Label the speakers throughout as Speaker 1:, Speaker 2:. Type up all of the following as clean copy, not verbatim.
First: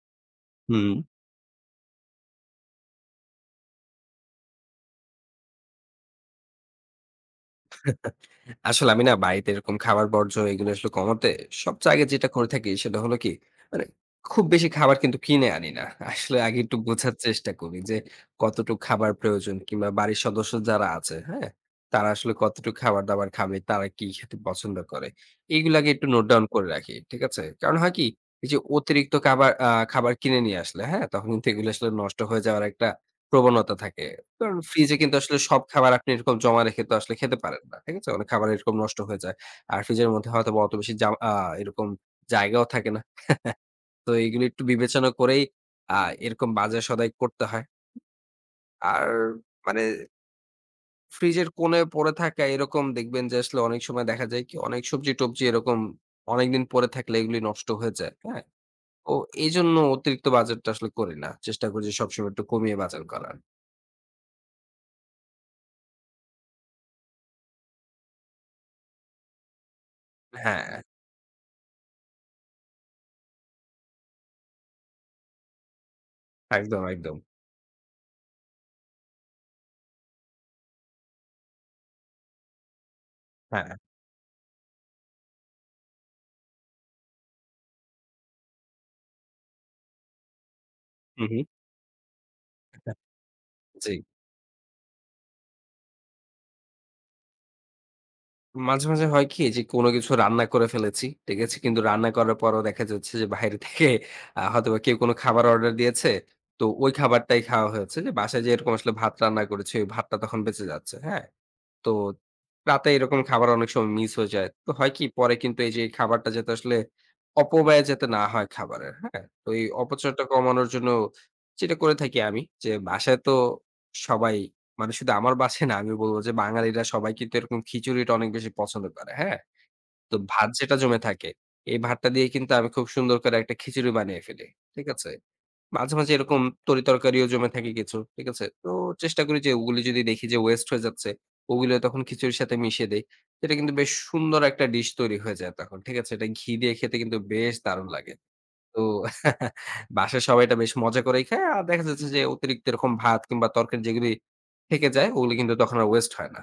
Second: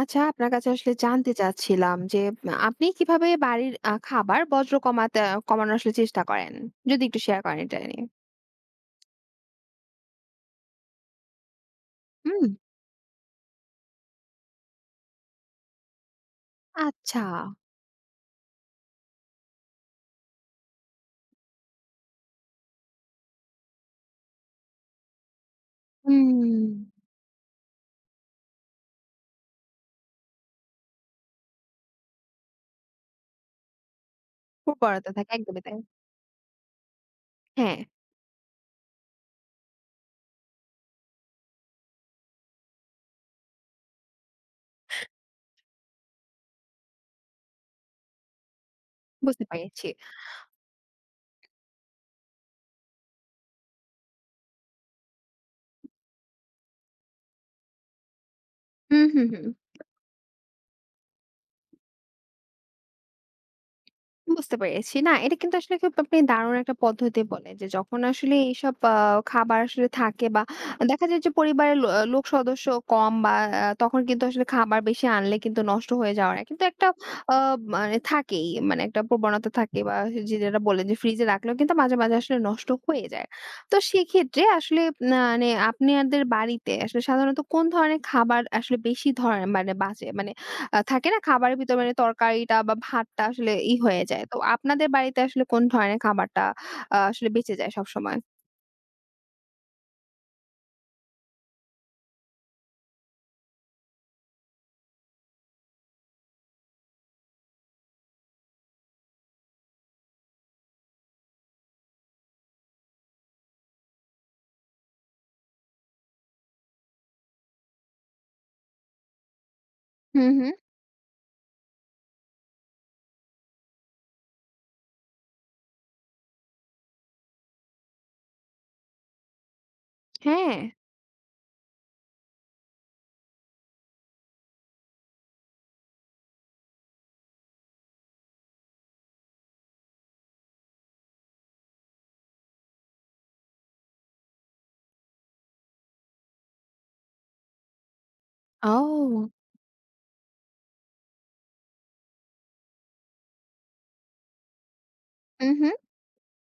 Speaker 1: আচ্ছা, আপনার কাছে
Speaker 2: হুম।
Speaker 1: আসলে জানতে চাচ্ছিলাম যে আপনি কিভাবে বাড়ির খাবার বর্জ্য কমানোর আসলে চেষ্টা করেন? যদি একটু শেয়ার করেন এটা নিয়ে।
Speaker 2: আসলে আমি না বাড়িতে এরকম খাবার বর্জ্য এগুলো আসলে কমাতে সবচেয়ে আগে যেটা
Speaker 1: হুম,
Speaker 2: করে থাকি সেটা হলো কি মানে খুব বেশি খাবার কিন্তু কিনে আনি না। আসলে আগে একটু বোঝার
Speaker 1: আচ্ছা।
Speaker 2: চেষ্টা করি যে কতটুকু খাবার প্রয়োজন কিংবা বাড়ির সদস্য যারা আছে, হ্যাঁ? তারা আসলে কতটুকু খাবার-দাবার খাবে, তারা কি খেতে পছন্দ করে। এইগুলো আগে একটু
Speaker 1: হুম।
Speaker 2: নোট ডাউন করে রাখি। ঠিক আছে? কারণ হয় কি এই যে অতিরিক্ত খাবার কিনে নিয়ে আসলে, হ্যাঁ? তখন কিন্তু এগুলো আসলে নষ্ট হয়ে যাওয়ার একটা প্রবণতা থাকে। কারণ ফ্রিজে
Speaker 1: উর্বরতা
Speaker 2: কিন্তু
Speaker 1: থাকে
Speaker 2: আসলে সব
Speaker 1: একদমই তাই।
Speaker 2: খাবার আপনি এরকম জমা রেখে তো আসলে খেতে পারেন না।
Speaker 1: হ্যাঁ,
Speaker 2: ঠিক আছে? অনেক খাবার এরকম নষ্ট হয়ে যায়। আর ফ্রিজের মধ্যে হয়তোবা অত বেশি জাম আ এরকম জায়গাও থাকে না। তো এগুলো একটু বিবেচনা করেই আ এরকম বাজার সদাই করতে হয়। আর
Speaker 1: বুঝতে
Speaker 2: মানে
Speaker 1: পেরেছি।
Speaker 2: ফ্রিজের কোণে পড়ে থাকা এরকম দেখবেন যে আসলে অনেক সময় দেখা যায় কি অনেক সবজি-টবজি এরকম অনেকদিন পড়ে থাকলে এগুলি নষ্ট হয়ে যায়। হ্যাঁ?
Speaker 1: হুম,
Speaker 2: তো
Speaker 1: হুম, হুম।
Speaker 2: এইজন্য অতিরিক্ত বাজারটা আসলে করি না। চেষ্টা করি যে সবসময় একটু কমিয়ে বাজার করার।
Speaker 1: বুঝতে পেরেছি। না, এটা কিন্তু আসলে খুব আপনি দারুণ একটা পদ্ধতি বললেন যে, যখন আসলে এইসব খাবার আসলে থাকে বা
Speaker 2: হ্যাঁ,
Speaker 1: দেখা যায় যে পরিবারের লোক সদস্য কম বা তখন কিন্তু আসলে খাবার বেশি আনলে কিন্তু নষ্ট হয়ে যাওয়ার কিন্তু
Speaker 2: একদম,
Speaker 1: একটা
Speaker 2: একদম।
Speaker 1: আ মানে থাকেই। মানে একটা প্রবণতা থাকে বা যে যেটা বললেন যে ফ্রিজে রাখলেও কিন্তু মাঝে, মাঝে আসলে নষ্ট হয়ে যায়।
Speaker 2: হ্যাঁ।
Speaker 1: তো সেক্ষেত্রে আসলে মানে আপনাদের বাড়িতে আসলে সাধারণত কোন ধরনের খাবার আসলে বেশি ধরেন মানে বাঁচে? মানে থাকে না
Speaker 2: হু, হু।
Speaker 1: খাবারের ভিতর মানে তরকারিটা বা ভাতটা আসলে ই
Speaker 2: জি।
Speaker 1: হয়ে যায়। তো আপনাদের বাড়িতে আসলে কোন ধরনের খাবারটা আসলে বেঁচে যায় সবসময়?
Speaker 2: মাঝে, মাঝে হয় কি যে কোনো কিছু রান্না করে ফেলেছি। ঠিক আছে? কিন্তু রান্না করার পরও দেখা যাচ্ছে যে বাইরে থেকে হয়তোবা কেউ কোনো খাবার অর্ডার দিয়েছে। তো ওই খাবারটাই খাওয়া হয়েছে। যে বাসায় যে এরকম আসলে ভাত রান্না করেছি, ওই ভাতটা তখন বেঁচে যাচ্ছে। হ্যাঁ? তো রাতে এরকম খাবার অনেক সময় মিস হয়ে যায়। তো হয় কি? পরে কিন্তু এই যে খাবারটা যাতে আসলে অপব্যয় যাতে না হয় খাবারের, হ্যাঁ? তো এই অপচয়টা
Speaker 1: হুম, হুম।
Speaker 2: কমানোর জন্য যেটা করে থাকি আমি যে বাসায় তো সবাই মানে শুধু আমার বাসায় না আমি বলব যে বাঙালিরা সবাই কিন্তু এরকম খিচুড়িটা অনেক বেশি পছন্দ করে, হ্যাঁ? তো ভাত
Speaker 1: হ্যাঁ।
Speaker 2: যেটা জমে থাকে, এই ভাতটা দিয়ে কিন্তু আমি খুব সুন্দর করে একটা খিচুড়ি বানিয়ে ফেলি। ঠিক আছে? মাঝে, মাঝে এরকম তরিতরকারিও জমে থাকে কিছু। ঠিক আছে? তো চেষ্টা করি যে ওগুলি যদি দেখি যে ওয়েস্ট হয়ে যাচ্ছে, ওগুলো তখন খিচুড়ির সাথে মিশিয়ে দেই। এটা কিন্তু বেশ সুন্দর একটা ডিশ তৈরি হয়ে যায় তখন। ঠিক আছে? এটা ঘি দিয়ে খেতে কিন্তু বেশ দারুণ লাগে। তো
Speaker 1: ও!
Speaker 2: বাসায় সবাই এটা বেশ মজা করেই খায়। আর দেখা যাচ্ছে যে অতিরিক্ত এরকম ভাত কিংবা তরকারি যেগুলি থেকে যায় ওগুলো
Speaker 1: হুম,
Speaker 2: কিন্তু
Speaker 1: হুম।
Speaker 2: তখন আর ওয়েস্ট হয় না।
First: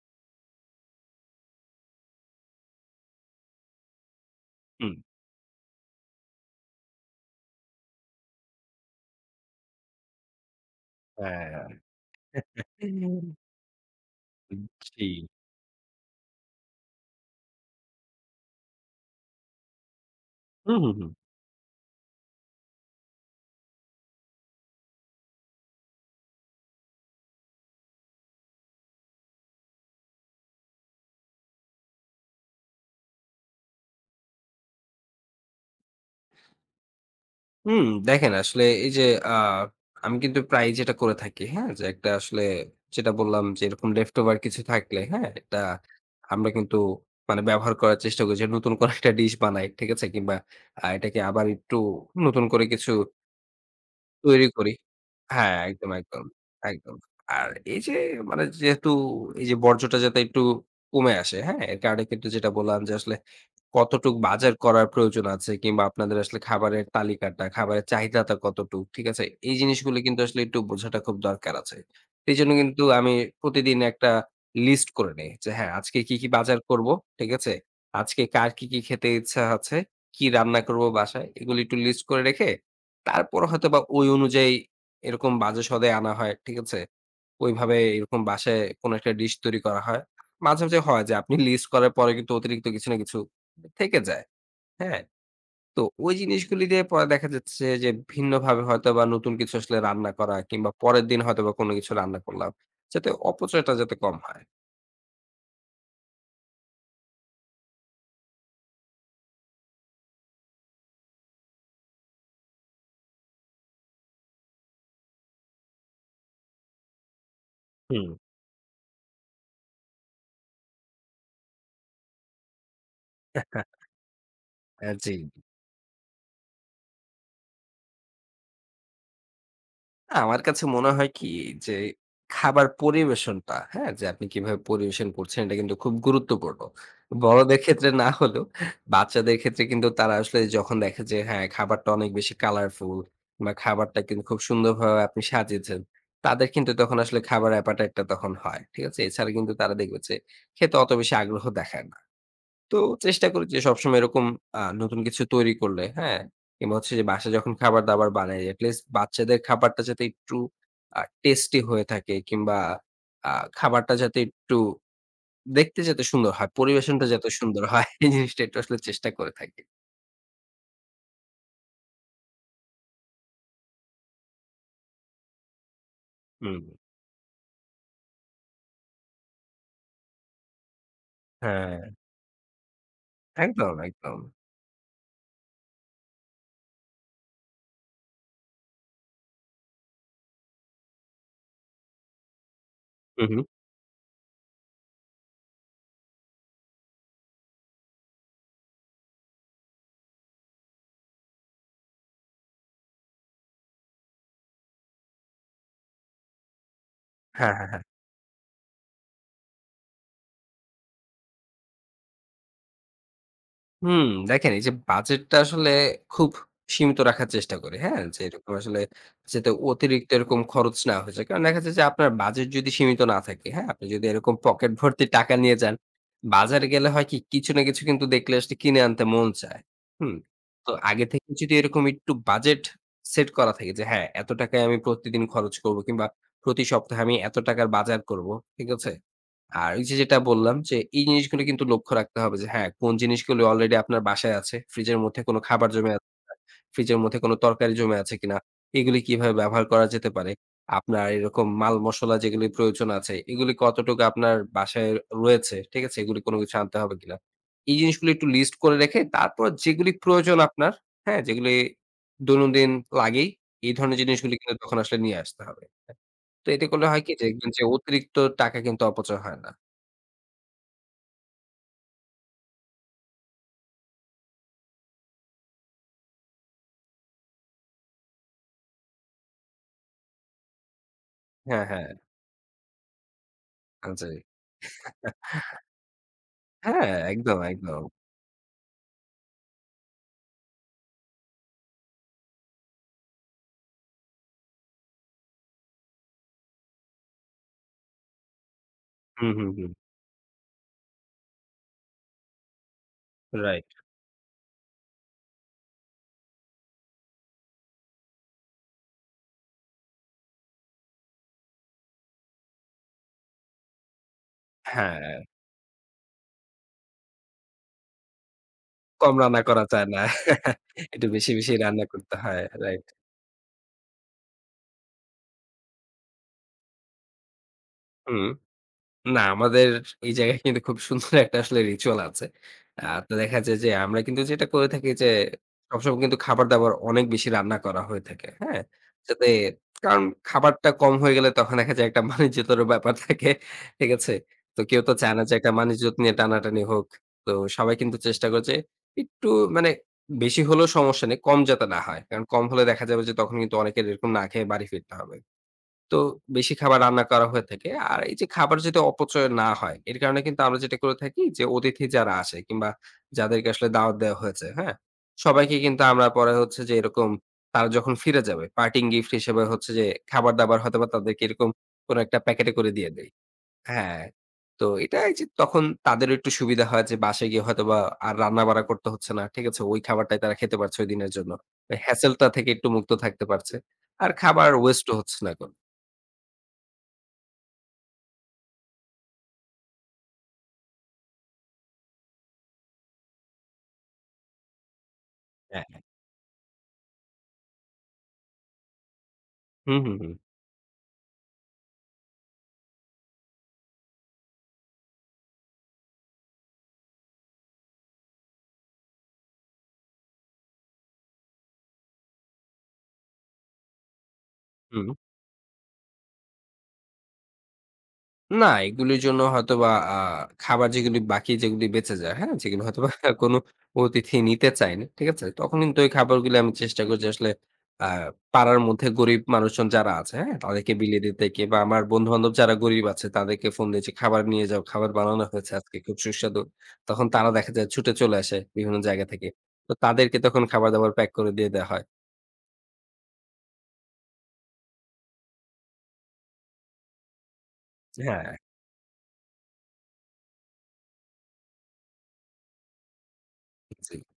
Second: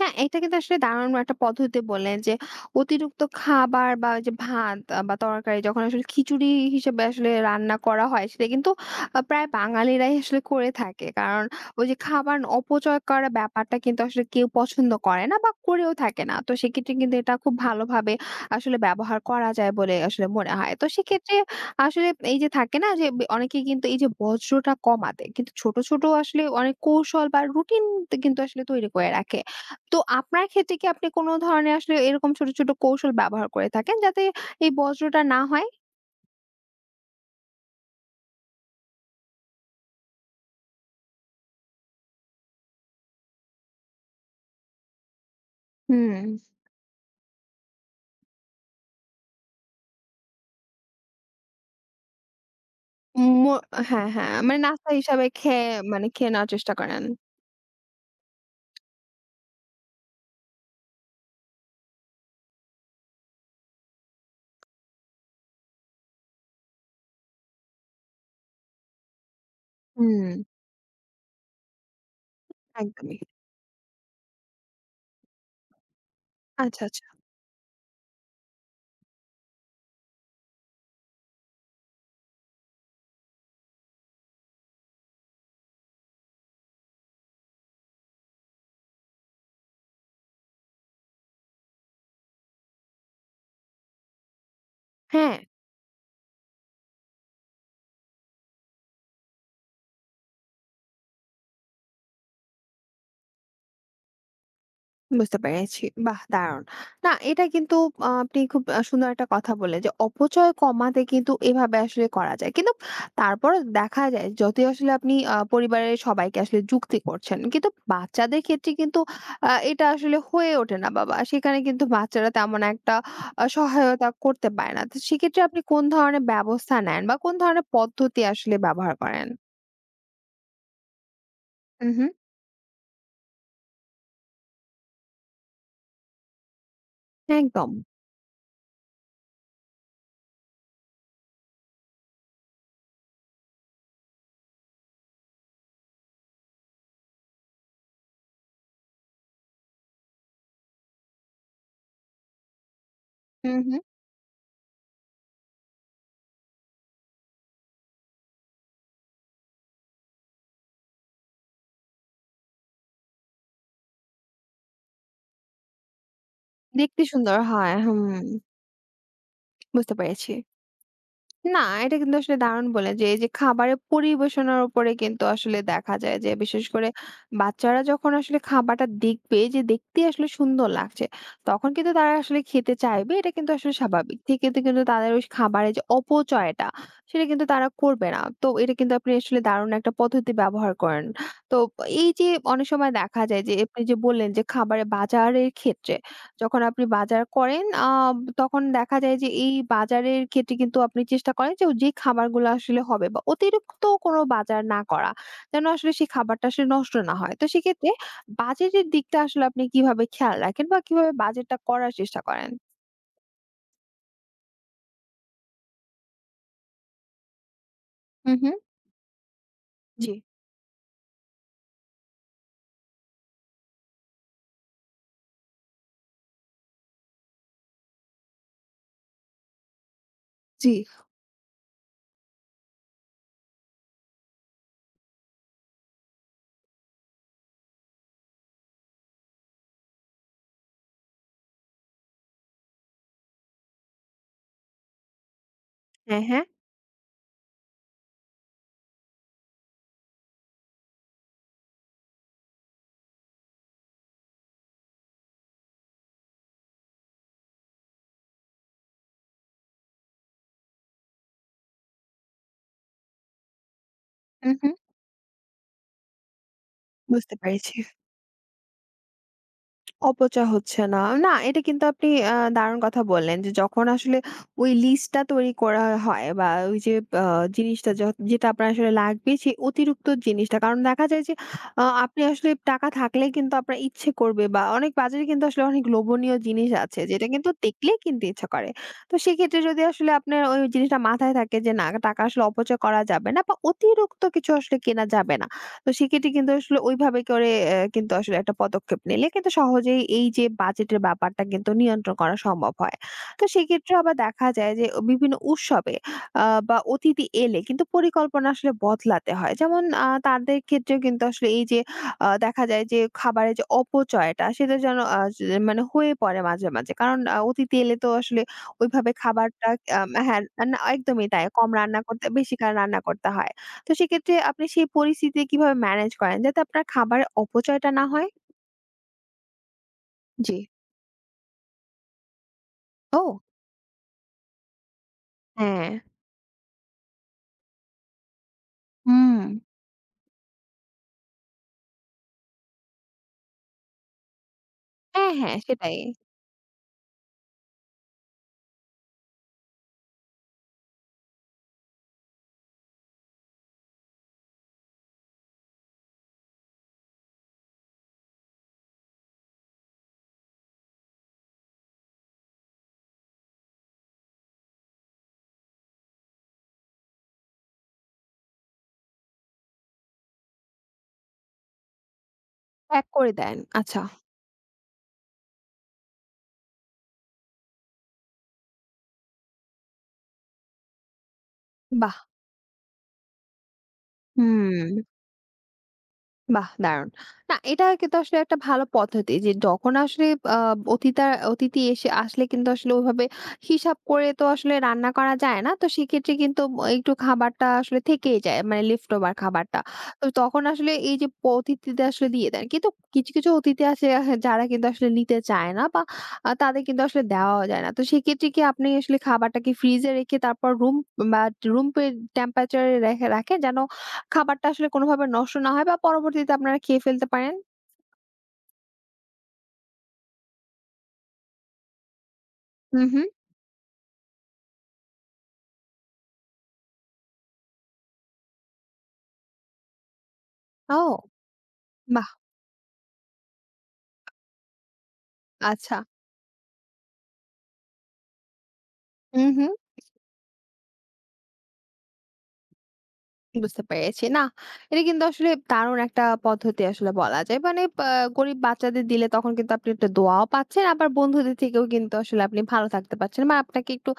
Speaker 1: হ্যাঁ, এটা কিন্তু আসলে দারুণ একটা পদ্ধতি বললেন যে, অতিরিক্ত খাবার বা ওই যে ভাত
Speaker 2: হুম।
Speaker 1: বা তরকারি যখন আসলে খিচুড়ি হিসেবে আসলে রান্না করা হয়, সেটা কিন্তু প্রায় বাঙালিরাই আসলে করে থাকে। কারণ
Speaker 2: হ্যাঁ,
Speaker 1: ওই যে খাবার অপচয় করার ব্যাপারটা কিন্তু আসলে কেউ পছন্দ
Speaker 2: জি।
Speaker 1: করে না বা করেও থাকে না। তো সেক্ষেত্রে কিন্তু এটা খুব ভালোভাবে আসলে ব্যবহার করা যায় বলে আসলে মনে হয়।
Speaker 2: হুম,
Speaker 1: তো
Speaker 2: হুম, হুম।
Speaker 1: সেক্ষেত্রে আসলে এই যে থাকে না যে, অনেকেই কিন্তু এই যে বর্জ্যটা কমাতে কিন্তু ছোট, ছোট আসলে অনেক কৌশল বা রুটিন কিন্তু আসলে তৈরি করে রাখে। তো আপনার ক্ষেত্রে কি আপনি কোন ধরনের আসলে এরকম ছোট, ছোট কৌশল ব্যবহার করে থাকেন যাতে এই বর্জ্যটা না হয়?
Speaker 2: হুম, দেখেন আসলে এই যে আ আমি কিন্তু প্রায়ই যেটা করে থাকি, হ্যাঁ? যে একটা আসলে যেটা বললাম যে এরকম left over কিছু থাকলে, হ্যাঁ? এটা
Speaker 1: হুম।
Speaker 2: আমরা কিন্তু মানে ব্যবহার করার চেষ্টা করি যে নতুন কোনো একটা ডিশ বানাই, ঠিক আছে? কিংবা এটাকে আবার একটু নতুন করে কিছু
Speaker 1: মো হ্যাঁ, হ্যাঁ।
Speaker 2: তৈরি
Speaker 1: মানে
Speaker 2: করি।
Speaker 1: নাস্তা হিসাবে
Speaker 2: হ্যাঁ,
Speaker 1: খেয়ে
Speaker 2: একদম,
Speaker 1: মানে
Speaker 2: একদম,
Speaker 1: খেয়ে নেওয়ার চেষ্টা
Speaker 2: একদম।
Speaker 1: করেন।
Speaker 2: আর এই যে মানে যেহেতু এই যে বর্জ্যটা যাতে একটু কমে আসে, হ্যাঁ? এর কারণে কিন্তু যেটা বললাম যে আসলে কতটুক বাজার করার প্রয়োজন আছে কিংবা আপনাদের আসলে খাবারের তালিকাটা, খাবারের চাহিদাটা কতটুক, ঠিক আছে? এই জিনিসগুলো কিন্তু
Speaker 1: হুম,
Speaker 2: আসলে একটু বোঝাটা খুব দরকার আছে। এইজন্য কিন্তু আমি
Speaker 1: একদমই।
Speaker 2: প্রতিদিন একটা লিস্ট করে নেই যে হ্যাঁ, আজকে কি, কি বাজার
Speaker 1: আচ্ছা,
Speaker 2: করব,
Speaker 1: আচ্ছা।
Speaker 2: ঠিক আছে? আজকে কার কি, কি খেতে ইচ্ছা আছে, কি রান্না করব বাসায়, এগুলো একটু লিস্ট করে রেখে তারপর হয়তোবা ওই অনুযায়ী এরকম বাজে স্বাদে আনা হয়। ঠিক আছে? ওইভাবে এরকম বাসায় কোন একটা ডিশ তৈরি করা হয়। মাঝে, মাঝে হয় যে আপনি লিস্ট করার পরে কিন্তু অতিরিক্ত কিছু না কিছু থেকে যায়। হ্যাঁ?
Speaker 1: হ্যাঁ।
Speaker 2: তো ওই জিনিসগুলি দিয়ে পরে দেখা যাচ্ছে যে ভিন্নভাবে হয়তোবা নতুন কিছু আসলে রান্না করা কিংবা পরের দিন হয়তোবা কোন কিছু রান্না করলাম। যাতে অপচয়টা যাতে কম হয়।
Speaker 1: বুঝতে পেরেছি। বাহ! দারুণ। না এটা কিন্তু আপনি খুব সুন্দর একটা কথা বললেন যে অপচয় কমাতে কিন্তু এভাবে আসলে করা যায়। কিন্তু তারপরও দেখা যায় যতই আসলে আপনি পরিবারের সবাইকে আসলে যুক্তি করছেন। কিন্তু
Speaker 2: হুম।
Speaker 1: বাচ্চাদের ক্ষেত্রে কিন্তু এটা আসলে হয়ে ওঠে না বাবা। সেখানে কিন্তু বাচ্চারা তেমন একটা সহায়তা করতে পারে না। তো
Speaker 2: জি।
Speaker 1: সেক্ষেত্রে আপনি কোন ধরনের ব্যবস্থা নেন বা কোন ধরনের পদ্ধতি আসলে ব্যবহার করেন?
Speaker 2: না, আমার কাছে মনে হয় কি যে
Speaker 1: হু, হু।
Speaker 2: খাবার পরিবেশনটা, হ্যাঁ? যে আপনি কিভাবে পরিবেশন করছেন এটা কিন্তু খুব গুরুত্বপূর্ণ। বড়দের
Speaker 1: একদম।
Speaker 2: ক্ষেত্রে না হলেও বাচ্চাদের ক্ষেত্রে কিন্তু তারা আসলে যখন দেখে যে হ্যাঁ, খাবারটা অনেক বেশি কালারফুল বা খাবারটা কিন্তু খুব সুন্দরভাবে আপনি সাজিয়েছেন, তাদের কিন্তু তখন আসলে খাবার appetite টা তখন হয়। ঠিক আছে? এছাড়া কিন্তু তারা দেখবে যে খেতে অত বেশি আগ্রহ দেখায় না। তো চেষ্টা করি
Speaker 1: হু,
Speaker 2: যে
Speaker 1: হু।
Speaker 2: সবসময় এরকম নতুন কিছু তৈরি করলে, হ্যাঁ? কিংবা হচ্ছে যে বাসায় যখন খাবার-দাবার বানাই, at least বাচ্চাদের খাবারটা যাতে একটু টেস্টি হয়ে থাকে কিংবা আ খাবারটা যাতে একটু দেখতে যাতে সুন্দর হয়,
Speaker 1: দেখতে
Speaker 2: পরিবেশনটা যাতে
Speaker 1: সুন্দর
Speaker 2: সুন্দর
Speaker 1: হয়।
Speaker 2: হয়,
Speaker 1: হুম,
Speaker 2: এই জিনিসটা একটু আসলে চেষ্টা করে থাকি।
Speaker 1: বুঝতে পেরেছি। না, এটা কিন্তু আসলে দারুণ বললেন যে এই যে খাবারের পরিবেশনার উপরে কিন্তু আসলে দেখা যায় যে
Speaker 2: হুম,
Speaker 1: বিশেষ করে বাচ্চারা যখন আসলে খাবারটা দেখবে যে দেখতে আসলে সুন্দর লাগছে তখন
Speaker 2: হ্যাঁ,
Speaker 1: কিন্তু তারা আসলে খেতে চাইবে এটা কিন্তু আসলে
Speaker 2: একদম,
Speaker 1: স্বাভাবিক
Speaker 2: একদম।
Speaker 1: ঠিক কিন্তু কিন্তু তাদের ওই খাবারের যে অপচয়টা সেটা কিন্তু তারা করবে না তো এটা কিন্তু আপনি আসলে দারুণ একটা পদ্ধতি ব্যবহার করেন তো এই যে অনেক সময় দেখা
Speaker 2: হু, হু।
Speaker 1: যায় যে আপনি যে বললেন যে খাবারের বাজারের ক্ষেত্রে যখন আপনি বাজার করেন তখন দেখা যায় যে এই বাজারের ক্ষেত্রে কিন্তু আপনি চেষ্টা করেন যে, যে খাবারগুলো আসলে হবে বা অতিরিক্ত কোনো বাজার না করা। যেন আসলে সেই খাবারটা আসলে নষ্ট না হয়। তো
Speaker 2: হ্যাঁ, হ্যাঁ।
Speaker 1: সেক্ষেত্রে বাজেটের দিকটা আসলে আপনি কিভাবে খেয়াল রাখেন বা কিভাবে বাজেটটা করার চেষ্টা করেন?
Speaker 2: হুম, দেখেন এই যে বাজেটটা আসলে খুব সীমিত রাখার চেষ্টা করি, হ্যাঁ? যে
Speaker 1: হু, হু।
Speaker 2: এরকম আসলে যাতে
Speaker 1: জি,
Speaker 2: অতিরিক্ত এরকম খরচ না হয়ে যায়। কারণ দেখা যাচ্ছে যে আপনার বাজেট যদি সীমিত না থাকে, হ্যাঁ? আপনি যদি এরকম পকেট ভর্তি টাকা নিয়ে যান, বাজারে গেলে হয় কি কিছু না কিছু কিন্তু দেখলে আসলে কিনে আনতে মন চায়। হুম?
Speaker 1: জি।
Speaker 2: তো আগে থেকে যদি এরকম একটু বাজেট সেট করা থাকে যে হ্যাঁ, এত টাকায় আমি প্রতিদিন খরচ করব কিংবা প্রতি সপ্তাহে আমি এত টাকার বাজার করব। ঠিক আছে? আর ওই যে যেটা বললাম যে, এই জিনিসগুলো কিন্তু লক্ষ্য রাখতে হবে যে হ্যাঁ, কোন জিনিসগুলো অলরেডি আপনার বাসায় আছে। ফ্রিজের মধ্যে কোনো খাবার জমে আছে
Speaker 1: হ্যাঁ,
Speaker 2: কিনা?
Speaker 1: হ্যাঁ।
Speaker 2: ফ্রিজের মধ্যে কোনো তরকারি জমে আছে কিনা? এগুলি কিভাবে ব্যবহার করা যেতে পারে? আপনার এরকম মাল মসলা যেগুলির প্রয়োজন আছে, এগুলি কতটুকু আপনার বাসায় রয়েছে, ঠিক আছে? এগুলি কোনো কিছু আনতে হবে কিনা? এই জিনিসগুলো একটু লিস্ট করে রেখে তারপর যেগুলি প্রয়োজন আপনার, হ্যাঁ? যেগুলি দৈনন্দিন লাগেই, এই ধরনের জিনিসগুলি
Speaker 1: হু,
Speaker 2: কিন্তু
Speaker 1: হু।
Speaker 2: তখন আসলে নিয়ে আসতে হবে। হ্যাঁ, তো এতে করলে হয় কি যে
Speaker 1: বুঝতে
Speaker 2: দেখবেন যে
Speaker 1: পেরেছি।
Speaker 2: অতিরিক্ত টাকা কিন্তু অপচয় হয় না।
Speaker 1: অপচয় হচ্ছে না। না, এটা কিন্তু আপনি দারুণ কথা বললেন যে যখন আসলে ওই লিস্টটা তৈরি করা হয় বা ওই যে আ জিনিসটা যেটা আপনার আসলে লাগবে সেই অতিরিক্ত জিনিসটা। কারণ দেখা যায় যে
Speaker 2: হ্যাঁ, হ্যাঁ।
Speaker 1: আপনি আসলে টাকা থাকলে কিন্তু আপনার
Speaker 2: জি।
Speaker 1: ইচ্ছে করবে বা অনেক বাজারে কিন্তু আসলে অনেক লোভনীয় জিনিস
Speaker 2: হ্যাঁ,
Speaker 1: আছে যেটা
Speaker 2: একদম,
Speaker 1: কিন্তু
Speaker 2: একদম।
Speaker 1: দেখলেই কিনতে ইচ্ছা করে। তো সেক্ষেত্রে যদি আসলে আপনার ওই জিনিসটা মাথায় থাকে যে না টাকা আসলে অপচয় করা যাবে না বা অতিরিক্ত কিছু আসলে কেনা যাবে না। তো সেক্ষেত্রে কিন্তু আসলে ওইভাবে করে কিন্তু আসলে একটা পদক্ষেপ নিলে
Speaker 2: হুম, হুম,
Speaker 1: কিন্তু
Speaker 2: হুম।
Speaker 1: সহজেই এই যে বাজেটের ব্যাপারটা কিন্তু নিয়ন্ত্রণ করা সম্ভব হয়। তো
Speaker 2: রাইট।
Speaker 1: সেক্ষেত্রে আবার দেখা যায় যে বিভিন্ন উৎসবে বা অতিথি এলে কিন্তু পরিকল্পনা আসলে বদলাতে হয়। যেমন তাদের ক্ষেত্রেও কিন্তু আসলে এই যে দেখা যায় যে খাবারের যে অপচয়টা সেটা যেন
Speaker 2: হ্যাঁ,
Speaker 1: মানে হয়ে পড়ে মাঝে, মাঝে। কারণ অতিথি এলে তো আসলে ওইভাবে
Speaker 2: কম রান্না করা
Speaker 1: খাবারটা
Speaker 2: যায় না।
Speaker 1: হ্যাঁ, না
Speaker 2: একটু
Speaker 1: একদমই
Speaker 2: বেশি,
Speaker 1: তাই।
Speaker 2: বেশি
Speaker 1: কম
Speaker 2: রান্না
Speaker 1: রান্না
Speaker 2: করতে
Speaker 1: করতে
Speaker 2: হয়।
Speaker 1: বেশি করে
Speaker 2: রাইট।
Speaker 1: রান্না করতে হয়। তো সেক্ষেত্রে আপনি সেই পরিস্থিতি কিভাবে ম্যানেজ করেন যাতে আপনার খাবারের অপচয়টা না
Speaker 2: হুম।
Speaker 1: হয়?
Speaker 2: না, আমাদের এই জায়গায়
Speaker 1: জি।
Speaker 2: কিন্তু খুব সুন্দর একটা আসলে রিচুয়াল আছে। তো দেখা
Speaker 1: ও!
Speaker 2: যায় যে আমরা কিন্তু যেটা করে থাকি যে
Speaker 1: হ্যাঁ।
Speaker 2: সবসময় কিন্তু খাবার-দাবার অনেক বেশি রান্না করা হয়ে থাকে। হ্যাঁ? যাতে
Speaker 1: হুম।
Speaker 2: কারণ খাবারটা কম হয়ে গেলে তখন দেখা যায় একটা মানিজ্যতারও ব্যাপার থাকে। ঠিক আছে? তো কেউ তো চায় না
Speaker 1: হ্যাঁ,
Speaker 2: যে একটা
Speaker 1: হ্যাঁ
Speaker 2: মানিজ্যত
Speaker 1: সেটাই।
Speaker 2: নিয়ে টানাটানি হোক। তো সবাই কিন্তু চেষ্টা করে যে একটু মানে বেশি হলেও সমস্যা নেই, কম যাতে না হয়। কারণ কম হলে দেখা যাবে যে তখন কিন্তু অনেকের এরকম না খেয়ে বাড়ি ফিরতে হবে। তো বেশি খাবার রান্না করা হয়ে থাকে। আর এই যে খাবার যদি অপচয় না হয়, এর কারণে কিন্তু আমরা যেটা করে থাকি যে অতিথি যারা আসে কিংবা যাদেরকে আসলে দাওয়াত দেওয়া হয়েছে, হ্যাঁ? সবাইকে কিন্তু আমরা পরে হচ্ছে যে এরকম তারা যখন ফিরে যাবে পার্টিং গিফট হিসেবে হচ্ছে যে খাবার-দাবার হয়তোবা তাদেরকে এরকম কোনো একটা প্যাকেটে করে দিয়ে
Speaker 1: প্যাক
Speaker 2: দেই।
Speaker 1: করে দেন। আচ্ছা,
Speaker 2: হ্যাঁ। তো এটা এই যে তখন তাদেরও একটু সুবিধা হয় যে বাসায় গিয়ে হয়তোবা আর রান্না-বাড়া করতে হচ্ছে না। ঠিক আছে? ওই খাবারটাই তারা খেতে পারছে ওই দিনের জন্য। ওই হ্যাসেল
Speaker 1: বাহ!
Speaker 2: টা থেকে একটু মুক্ত থাকতে পারছে। আর খাবার ওয়েস্ট ও
Speaker 1: হুম।
Speaker 2: হচ্ছে না কোনো।
Speaker 1: বাহ! দারুণ। না এটা কিন্তু আসলে একটা ভালো পদ্ধতি যে যখন আসলে আ অতিতা অতিথি এসে আসলে কিন্তু আসলে ওভাবে হিসাব করে তো আসলে রান্না করা যায়
Speaker 2: হ্যাঁ।
Speaker 1: না। তো সেক্ষেত্রে কিন্তু একটু খাবারটা আসলে থেকেই যায়। মানে left over খাবারটা।
Speaker 2: হুম, হুম, হুম,
Speaker 1: তো তখন আসলে এই যে অতিথিদের আসলে দিয়ে দেন। কিন্তু কিছু, কিছু অতিথি আছে যারা কিন্তু আসলে নিতে চায় না বা তাদের কিন্তু আসলে দেওয়াও যায় না। তো সেক্ষেত্রে কি আপনি আসলে খাবারটাকে ফ্রিজে রেখে তারপর বা রুম টেম্পারেচার এ রেখে রাখেন যেন খাবারটা আসলে
Speaker 2: হুম।
Speaker 1: কোনোভাবে নষ্ট না হয় বা পরবর্তীতে আপনারা খেয়ে ফেলতে পারেন?
Speaker 2: না, এগুলির জন্য হয়তোবা খাবার যেগুলি বাকি যেগুলি বেঁচে যায়, হ্যাঁ? যেগুলো হয়তোবা
Speaker 1: হুম, হুম।
Speaker 2: কোনো অতিথি নিতে চায়নি, ঠিক আছে? তখন কিন্তু ওই খাবারগুলি আমি চেষ্টা করি যে আসলে আ পাড়ার মধ্যে গরিব মানুষজন যারা আছে, হ্যাঁ? তাদেরকে বিলিয়ে দিতে
Speaker 1: ও!
Speaker 2: কিংবা আমার
Speaker 1: বাহ!
Speaker 2: বন্ধু-বান্ধব যারা গরিব আছে তাদেরকে ফোন দিয়েছি, "খাবার নিয়ে যাও, খাবার বানানো হয়েছে আজকে
Speaker 1: আচ্ছা।
Speaker 2: খুব সুস্বাদু।" তখন তারা দেখা যায় ছুটে চলে আসে বিভিন্ন জায়গা থেকে।
Speaker 1: হুম, হুম।
Speaker 2: তো তাদেরকে তখন খাবার-দাবার প্যাক করে দিয়ে দেয়া হয়।
Speaker 1: বুঝতে পেরেছি। না, এটা কিন্তু আসলে দারুণ একটা পদ্ধতি আসলে বলা যায়। মানে পা
Speaker 2: হ্যাঁ,
Speaker 1: গরিব বাচ্চাদের দিলে তখন কিন্তু আপনি একটা দোয়াও পাচ্ছেন, আবার বন্ধুদের থেকেও কিন্তু আসলে আপনি ভালো থাকতে পারছেন। বা আপনাকে
Speaker 2: জি।
Speaker 1: একটু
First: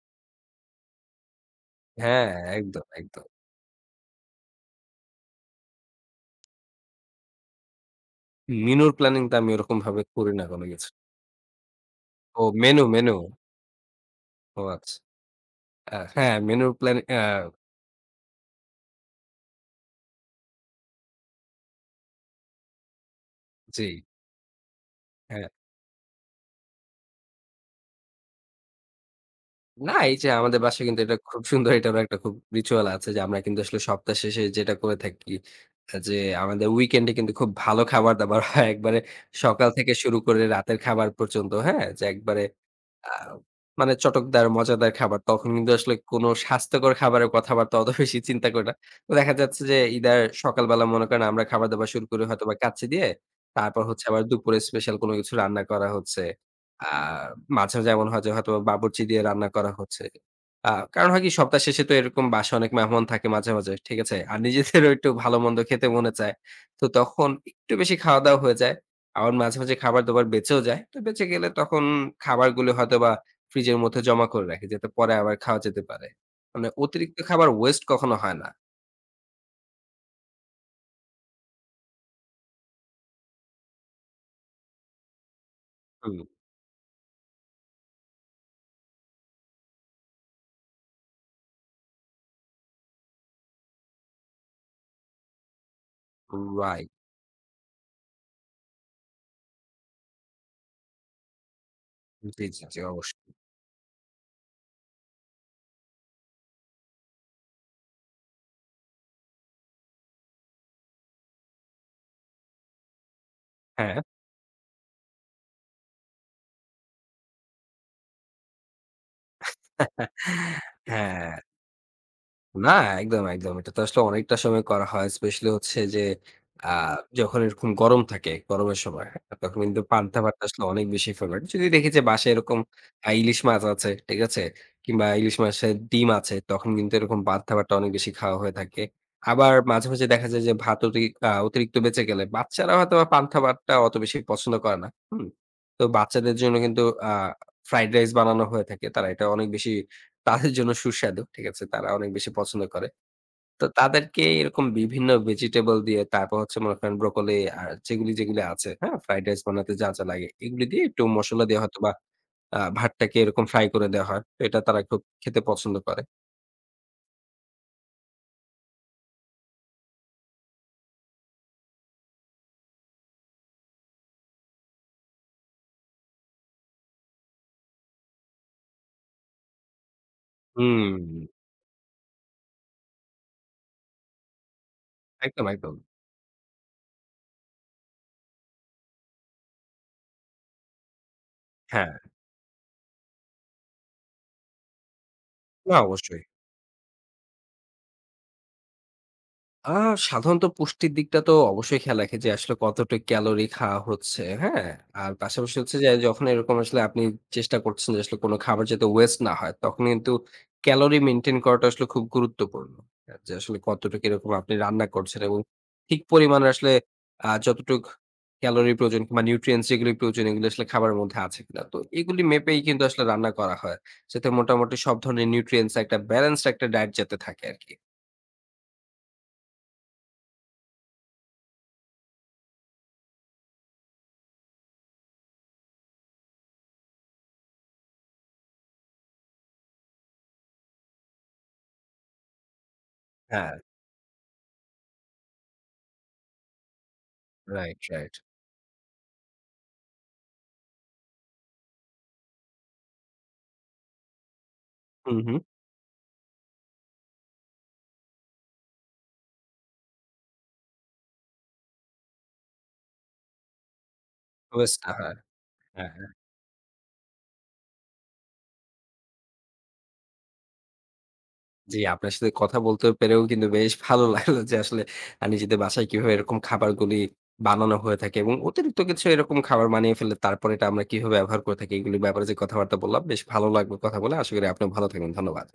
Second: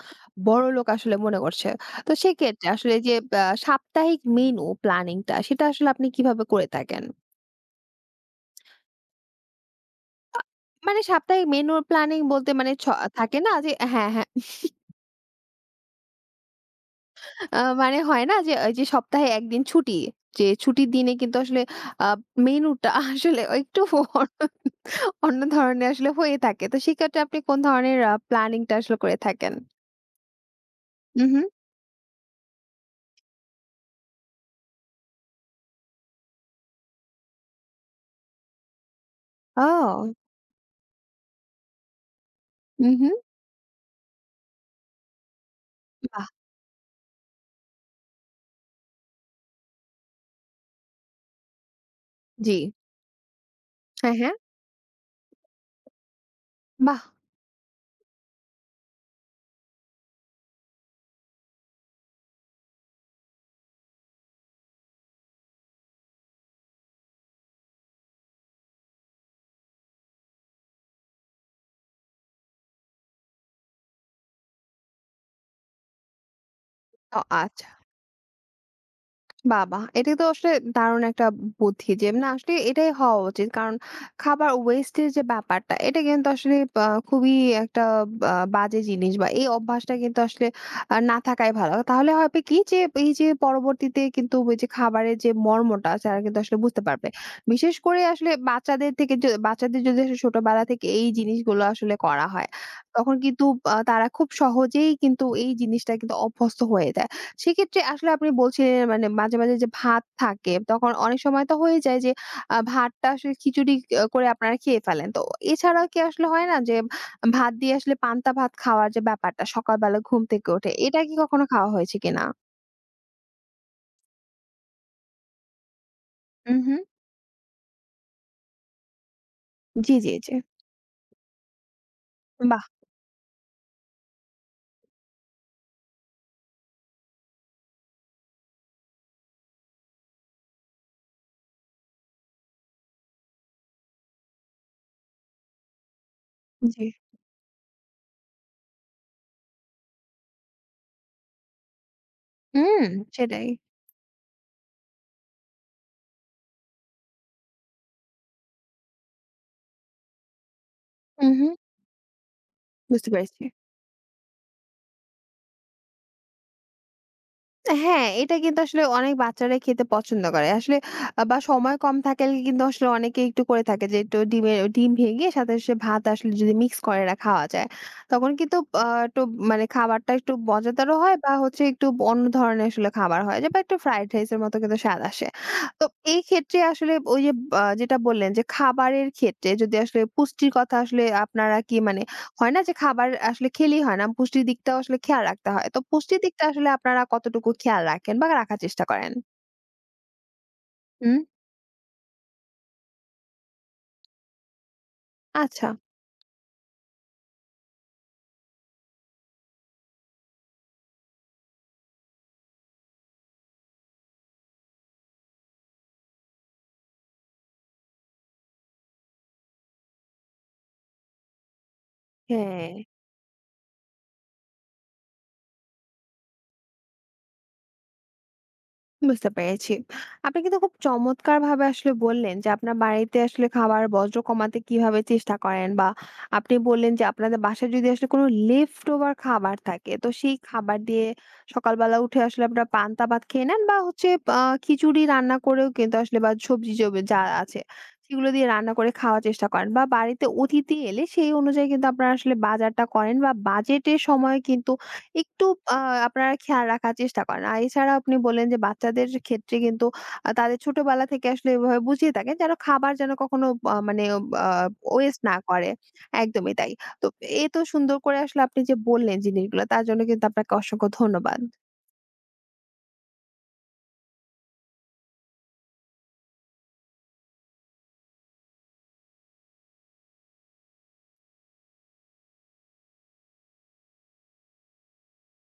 Speaker 1: বড়লোক আসলে মনে করছে। তো
Speaker 2: হ্যাঁ,
Speaker 1: সেক্ষেত্রে
Speaker 2: একদম,
Speaker 1: আসলে যে
Speaker 2: একদম।
Speaker 1: সাপ্তাহিক মেনু প্ল্যানিংটা সেটা আসলে আপনি কিভাবে করে থাকেন?
Speaker 2: মেনুর প্ল্যানিং তো আমি ওরকমভাবে করি না কোনো কিছু।
Speaker 1: মানে সাপ্তাহিক মেনু প্ল্যানিং
Speaker 2: ও
Speaker 1: বলতে মানে
Speaker 2: মেনু, মেনু।
Speaker 1: থাকে না যে হ্যাঁ, হ্যাঁ।
Speaker 2: ও আচ্ছা। হ্যাঁ, মেনুর প্ল্যান আ
Speaker 1: আ মানে হয় না যে ওই যে সপ্তাহে ১ দিন ছুটি। যে ছুটির দিনে কিন্তু আসলে আ মেনুটা আসলে একটু
Speaker 2: জি,
Speaker 1: অন্য অন্য
Speaker 2: হ্যাঁ।
Speaker 1: ধরনের আসলে হয়ে থাকে। তো সেক্ষেত্রে আপনি কোন ধরনের প্ল্যানিং টা আসলে করে থাকেন?
Speaker 2: না এই যে আমাদের বাসায় কিন্তু এটা
Speaker 1: উহু।
Speaker 2: খুব সুন্দর এটারও একটা খুব রিচুয়াল আছে যে আমরা কিন্তু আসলে সপ্তাহ শেষে যেটা করে থাকি যে আমাদের উইকেন্ড এ কিন্তু খুব ভালো খাবার-দাবার হয়। একবারে সকাল থেকে
Speaker 1: ও!
Speaker 2: শুরু করে রাতের খাবার পর্যন্ত, হ্যাঁ? যে একবারে
Speaker 1: উহু।
Speaker 2: আ মানে চটকদার, মজাদার খাবার। তখন কিন্তু আসলে
Speaker 1: বাহ!
Speaker 2: কোনো স্বাস্থ্যকর খাবারের কথাবার্তা অত বেশি চিন্তা করি না। তো দেখা যাচ্ছে যে ইদার সকালবেলা মনে করেন আমরা খাবার-দাবার শুরু করি
Speaker 1: জি।
Speaker 2: হয়তোবা কাচ্চি দিয়ে। তারপর হচ্ছে
Speaker 1: হ্যাঁ,
Speaker 2: আবার
Speaker 1: হ্যাঁ।
Speaker 2: দুপুরে স্পেশাল কোনো কিছু রান্না করা হচ্ছে। আ
Speaker 1: বাহ!
Speaker 2: মাঝে যেমন হয় যে হয়তোবা বাবুর্চি দিয়ে রান্না করা হচ্ছে। কারণ হয় কি সপ্তাহ শেষে তো এরকম বাসায় অনেক মেহমান থাকে মাঝে, মাঝে। ঠিক আছে? আর নিজেদেরও একটু ভালো-মন্দ খেতে মনে চায়। তো তখন একটু বেশি খাওয়া-দাওয়া হয়ে যায়। আবার মাঝে, মাঝে খাবার দাবার বেঁচেও যায়। তো বেঁচে গেলে তখন খাবারগুলো হয়তোবা ফ্রিজের মধ্যে জমা করে রাখি যাতে পরে আবার খাওয়া যেতে পারে। মানে অতিরিক্ত
Speaker 1: ও
Speaker 2: খাবার
Speaker 1: আচ্ছা।
Speaker 2: ওয়েস্ট কখনো হয় না।
Speaker 1: বাহ! বাহ! এটা তো আসলে দারুণ একটা বুদ্ধি যে না আসলে এটাই হওয়া উচিত। কারণ খাবার ওয়েস্টের যে ব্যাপারটা এটা
Speaker 2: হুম,
Speaker 1: কিন্তু আসলে খুবই একটা বাজে জিনিস বা এই অভ্যাসটা কিন্তু আসলে না থাকাই ভালো। তাহলে হবে কি যে এই যে পরবর্তীতে কিন্তু ওই যে খাবারের যে মর্মটা তারা কিন্তু আসলে বুঝতে
Speaker 2: রাইট।
Speaker 1: পারবে। বিশেষ করে আসলে বাচ্চাদের থেকে বাচ্চাদের যদি আসলে ছোটবেলা থেকে এই জিনিসগুলো আসলে করা
Speaker 2: জি,
Speaker 1: হয়
Speaker 2: জি, জি,
Speaker 1: তখন
Speaker 2: অবশ্যই।
Speaker 1: কিন্তু তারা খুব সহজেই কিন্তু এই জিনিসটা কিন্তু অভ্যস্ত হয়ে যায়। সেক্ষেত্রে আসলে আপনি বলছিলেন মানে মাঝে, মাঝে যে ভাত থাকে তখন অনেক সময় তো হয়ে যায় যে ভাতটা আসলে খিচুড়ি
Speaker 2: হ্যাঁ।
Speaker 1: করে আপনারা খেয়ে ফেলেন। তো এছাড়াও কি আসলে হয় না যে ভাত দিয়ে আসলে পান্তা ভাত খাওয়ার যে ব্যাপারটা সকালবেলা ঘুম থেকে উঠে, এটা কি
Speaker 2: হ্যাঁ।
Speaker 1: কখনো খাওয়া হয়েছে কিনা?
Speaker 2: না, একদম, একদম। এটা তো আসলে অনেকটা সময় করা হয়। স্পেশালি হচ্ছে যে আ
Speaker 1: উহু,
Speaker 2: যখন এরকম গরম থাকে, গরমের সময়, হ্যাঁ? তখন কিন্তু
Speaker 1: জি, জি,
Speaker 2: পান্তা
Speaker 1: জি।
Speaker 2: ভাতটা আসলে অনেক বেশি ফেভারিট। যদি দেখি যে বাসায় এরকম
Speaker 1: বাহ!
Speaker 2: ইলিশ মাছ আছে, ঠিক আছে? কিংবা ইলিশ মাছের ডিম আছে, তখন কিন্তু এরকম পান্তা ভাতটা অনেক বেশি খাওয়া হয়ে থাকে। আবার মাঝে, মাঝে দেখা যায় যে ভাত অতিরিক্ত বেঁচে গেলে বাচ্চারা হয়তোবা পান্তা ভাতটা অত বেশি পছন্দ করে না। হুম? তো বাচ্চাদের জন্য কিন্তু
Speaker 1: জি।
Speaker 2: আ ফ্রাইড রাইস বানানো হয়ে থাকে। তারা এটা অনেক বেশি তাদের জন্য সুস্বাদু। ঠিক আছে? তারা অনেক বেশি পছন্দ
Speaker 1: হুম।
Speaker 2: করে।
Speaker 1: সেটাই।
Speaker 2: তো তাদেরকে এরকম বিভিন্ন ভেজিটেবল দিয়ে তারপর হচ্ছে মনে করেন ব্রোকলি আর যেগুলি, যেগুলি আছে, হ্যাঁ? ফ্রাইড রাইস বানাতে যা, যা লাগে এগুলি দিয়ে একটু মসলা
Speaker 1: উহু।
Speaker 2: দিয়ে হয়তোবা
Speaker 1: বুঝতে
Speaker 2: ভাতটাকে
Speaker 1: পেরেছি।
Speaker 2: এরকম ফ্রাই করে দেওয়া হয়। তো এটা তারা খুব খেতে পছন্দ করে।
Speaker 1: হ্যাঁ, এটা কিন্তু আসলে অনেক বাচ্চারাই খেতে পছন্দ করে। আসলে বা সময় কম থাকলে কিন্তু আসলে অনেকে একটু করে থাকে যে একটু ডিম ভেঙে সাথে সে ভাত আসলে যদি মিক্স করে না খাওয়া যায়। তখন কিন্তু একটু মানে খাবারটা একটু মজাদারও
Speaker 2: হুম,
Speaker 1: হয় বা হচ্ছে একটু অন্য ধরনের আসলে খাবার হয় যে বা একটু ফ্রাইড রাইস এর মতো কিন্তু স্বাদ আসে।
Speaker 2: একদম, একদম।
Speaker 1: তো এই ক্ষেত্রে আসলে ওই যে যেটা বললেন যে খাবারের ক্ষেত্রে যদি আসলে পুষ্টির কথা আসলে আপনারা কি
Speaker 2: হ্যাঁ,
Speaker 1: মানে হয় না যে খাবার আসলে খেলেই হয় না। পুষ্টির দিকটাও আসলে খেয়াল রাখতে হয়।
Speaker 2: না
Speaker 1: তো পুষ্টির
Speaker 2: অবশ্যই।
Speaker 1: দিকটা আসলে আপনারা কতটুকু খেয়াল রাখেন বা রাখার চেষ্টা করেন?
Speaker 2: আ সাধারণত পুষ্টির
Speaker 1: হুম।
Speaker 2: দিকটা তো অবশ্যই খেয়াল রাখি যে আসলে কতটা ক্যালোরি খাওয়া হচ্ছে, হ্যাঁ? আর পাশাপাশি
Speaker 1: আচ্ছা,
Speaker 2: হচ্ছে যে যখন এরকম আসলে আপনি চেষ্টা করছেন যে আসলে কোন খাবার যাতে ওয়েস্ট না হয়, তখন কিন্তু ক্যালোরি মেইনটেইন করাটা আসলে খুব গুরুত্বপূর্ণ। যে আসলে কতটুকু এরকম আপনি রান্না করছেন এবং ঠিক পরিমাণে আসলে যতটুক ক্যালোরি প্রয়োজন কিংবা নিউট্রিয়েন্টস যেগুলি প্রয়োজন এগুলো আসলে খাবারের মধ্যে আছে কিনা। তো এগুলি মেপেই
Speaker 1: হ্যাঁ।
Speaker 2: কিন্তু আসলে রান্না করা হয়। যাতে মোটামুটি সব ধরনের নিউট্রিয়েন্টস একটা ব্যালেন্সড একটা ডায়েট যাতে থাকে আরকি।
Speaker 1: বুঝতে পেরেছি। আপনি কিন্তু খুব চমৎকারভাবে আসলে বললেন যে আপনার বাড়িতে আসলে খাবার বর্জ্য কমাতে কিভাবে চেষ্টা করেন বা আপনি বললেন যে আপনাদের বাসায় যদি আসলে কোনো লেফট ওভার খাবার থাকে তো সেই খাবার দিয়ে সকালবেলা উঠে আসলে আপনারা পান্তা ভাত খেয়ে
Speaker 2: হ্যাঁ,
Speaker 1: নেন বা হচ্ছে আ খিচুড়ি রান্না করেও কিন্তু আসলে বা সবজি জবে যা আছে
Speaker 2: রাইট, রাইট।
Speaker 1: সেগুলো দিয়ে রান্না করে খাওয়ার চেষ্টা করেন বা বাড়িতে অতিথি এলে সেই অনুযায়ী কিন্তু আপনারা আসলে বাজারটা করেন বা বাজেটের সময় কিন্তু
Speaker 2: হুম, হুম।
Speaker 1: একটু আ আপনারা খেয়াল রাখার চেষ্টা করেন। আর এছাড়া আপনি বললেন যে বাচ্চাদের ক্ষেত্রে কিন্তু তাদের ছোটবেলা থেকে আসলে এভাবে বুঝিয়ে থাকেন যেন খাবার যেন কখনো মানে আ
Speaker 2: শুভেচ্ছা। হ্যাঁ,
Speaker 1: ওয়েস্ট না করে।
Speaker 2: হ্যাঁ, হ্যাঁ।
Speaker 1: একদমই তাই। তো এ তো সুন্দর করে আসলে আপনি যে বললেন জিনিসগুলো তার জন্য কিন্তু আপনাকে অসংখ্য ধন্যবাদ।
Speaker 2: জি, আপনার সাথে কথা বলতে পেরেও কিন্তু বেশ ভালো লাগলো যে আসলে নিজেদের বাসায় কিভাবে এরকম খাবারগুলি বানানো হয়ে থাকে এবং অতিরিক্ত কিছু এরকম খাবার বানিয়ে ফেললে তারপরে এটা আমরা কিভাবে ব্যবহার করে থাকি এগুলির ব্যাপারে যে কথাবার্তা বললাম বেশ ভালো লাগলো কথা বলে। আশা করি আপনিও ভালো থাকবেন। ধন্যবাদ।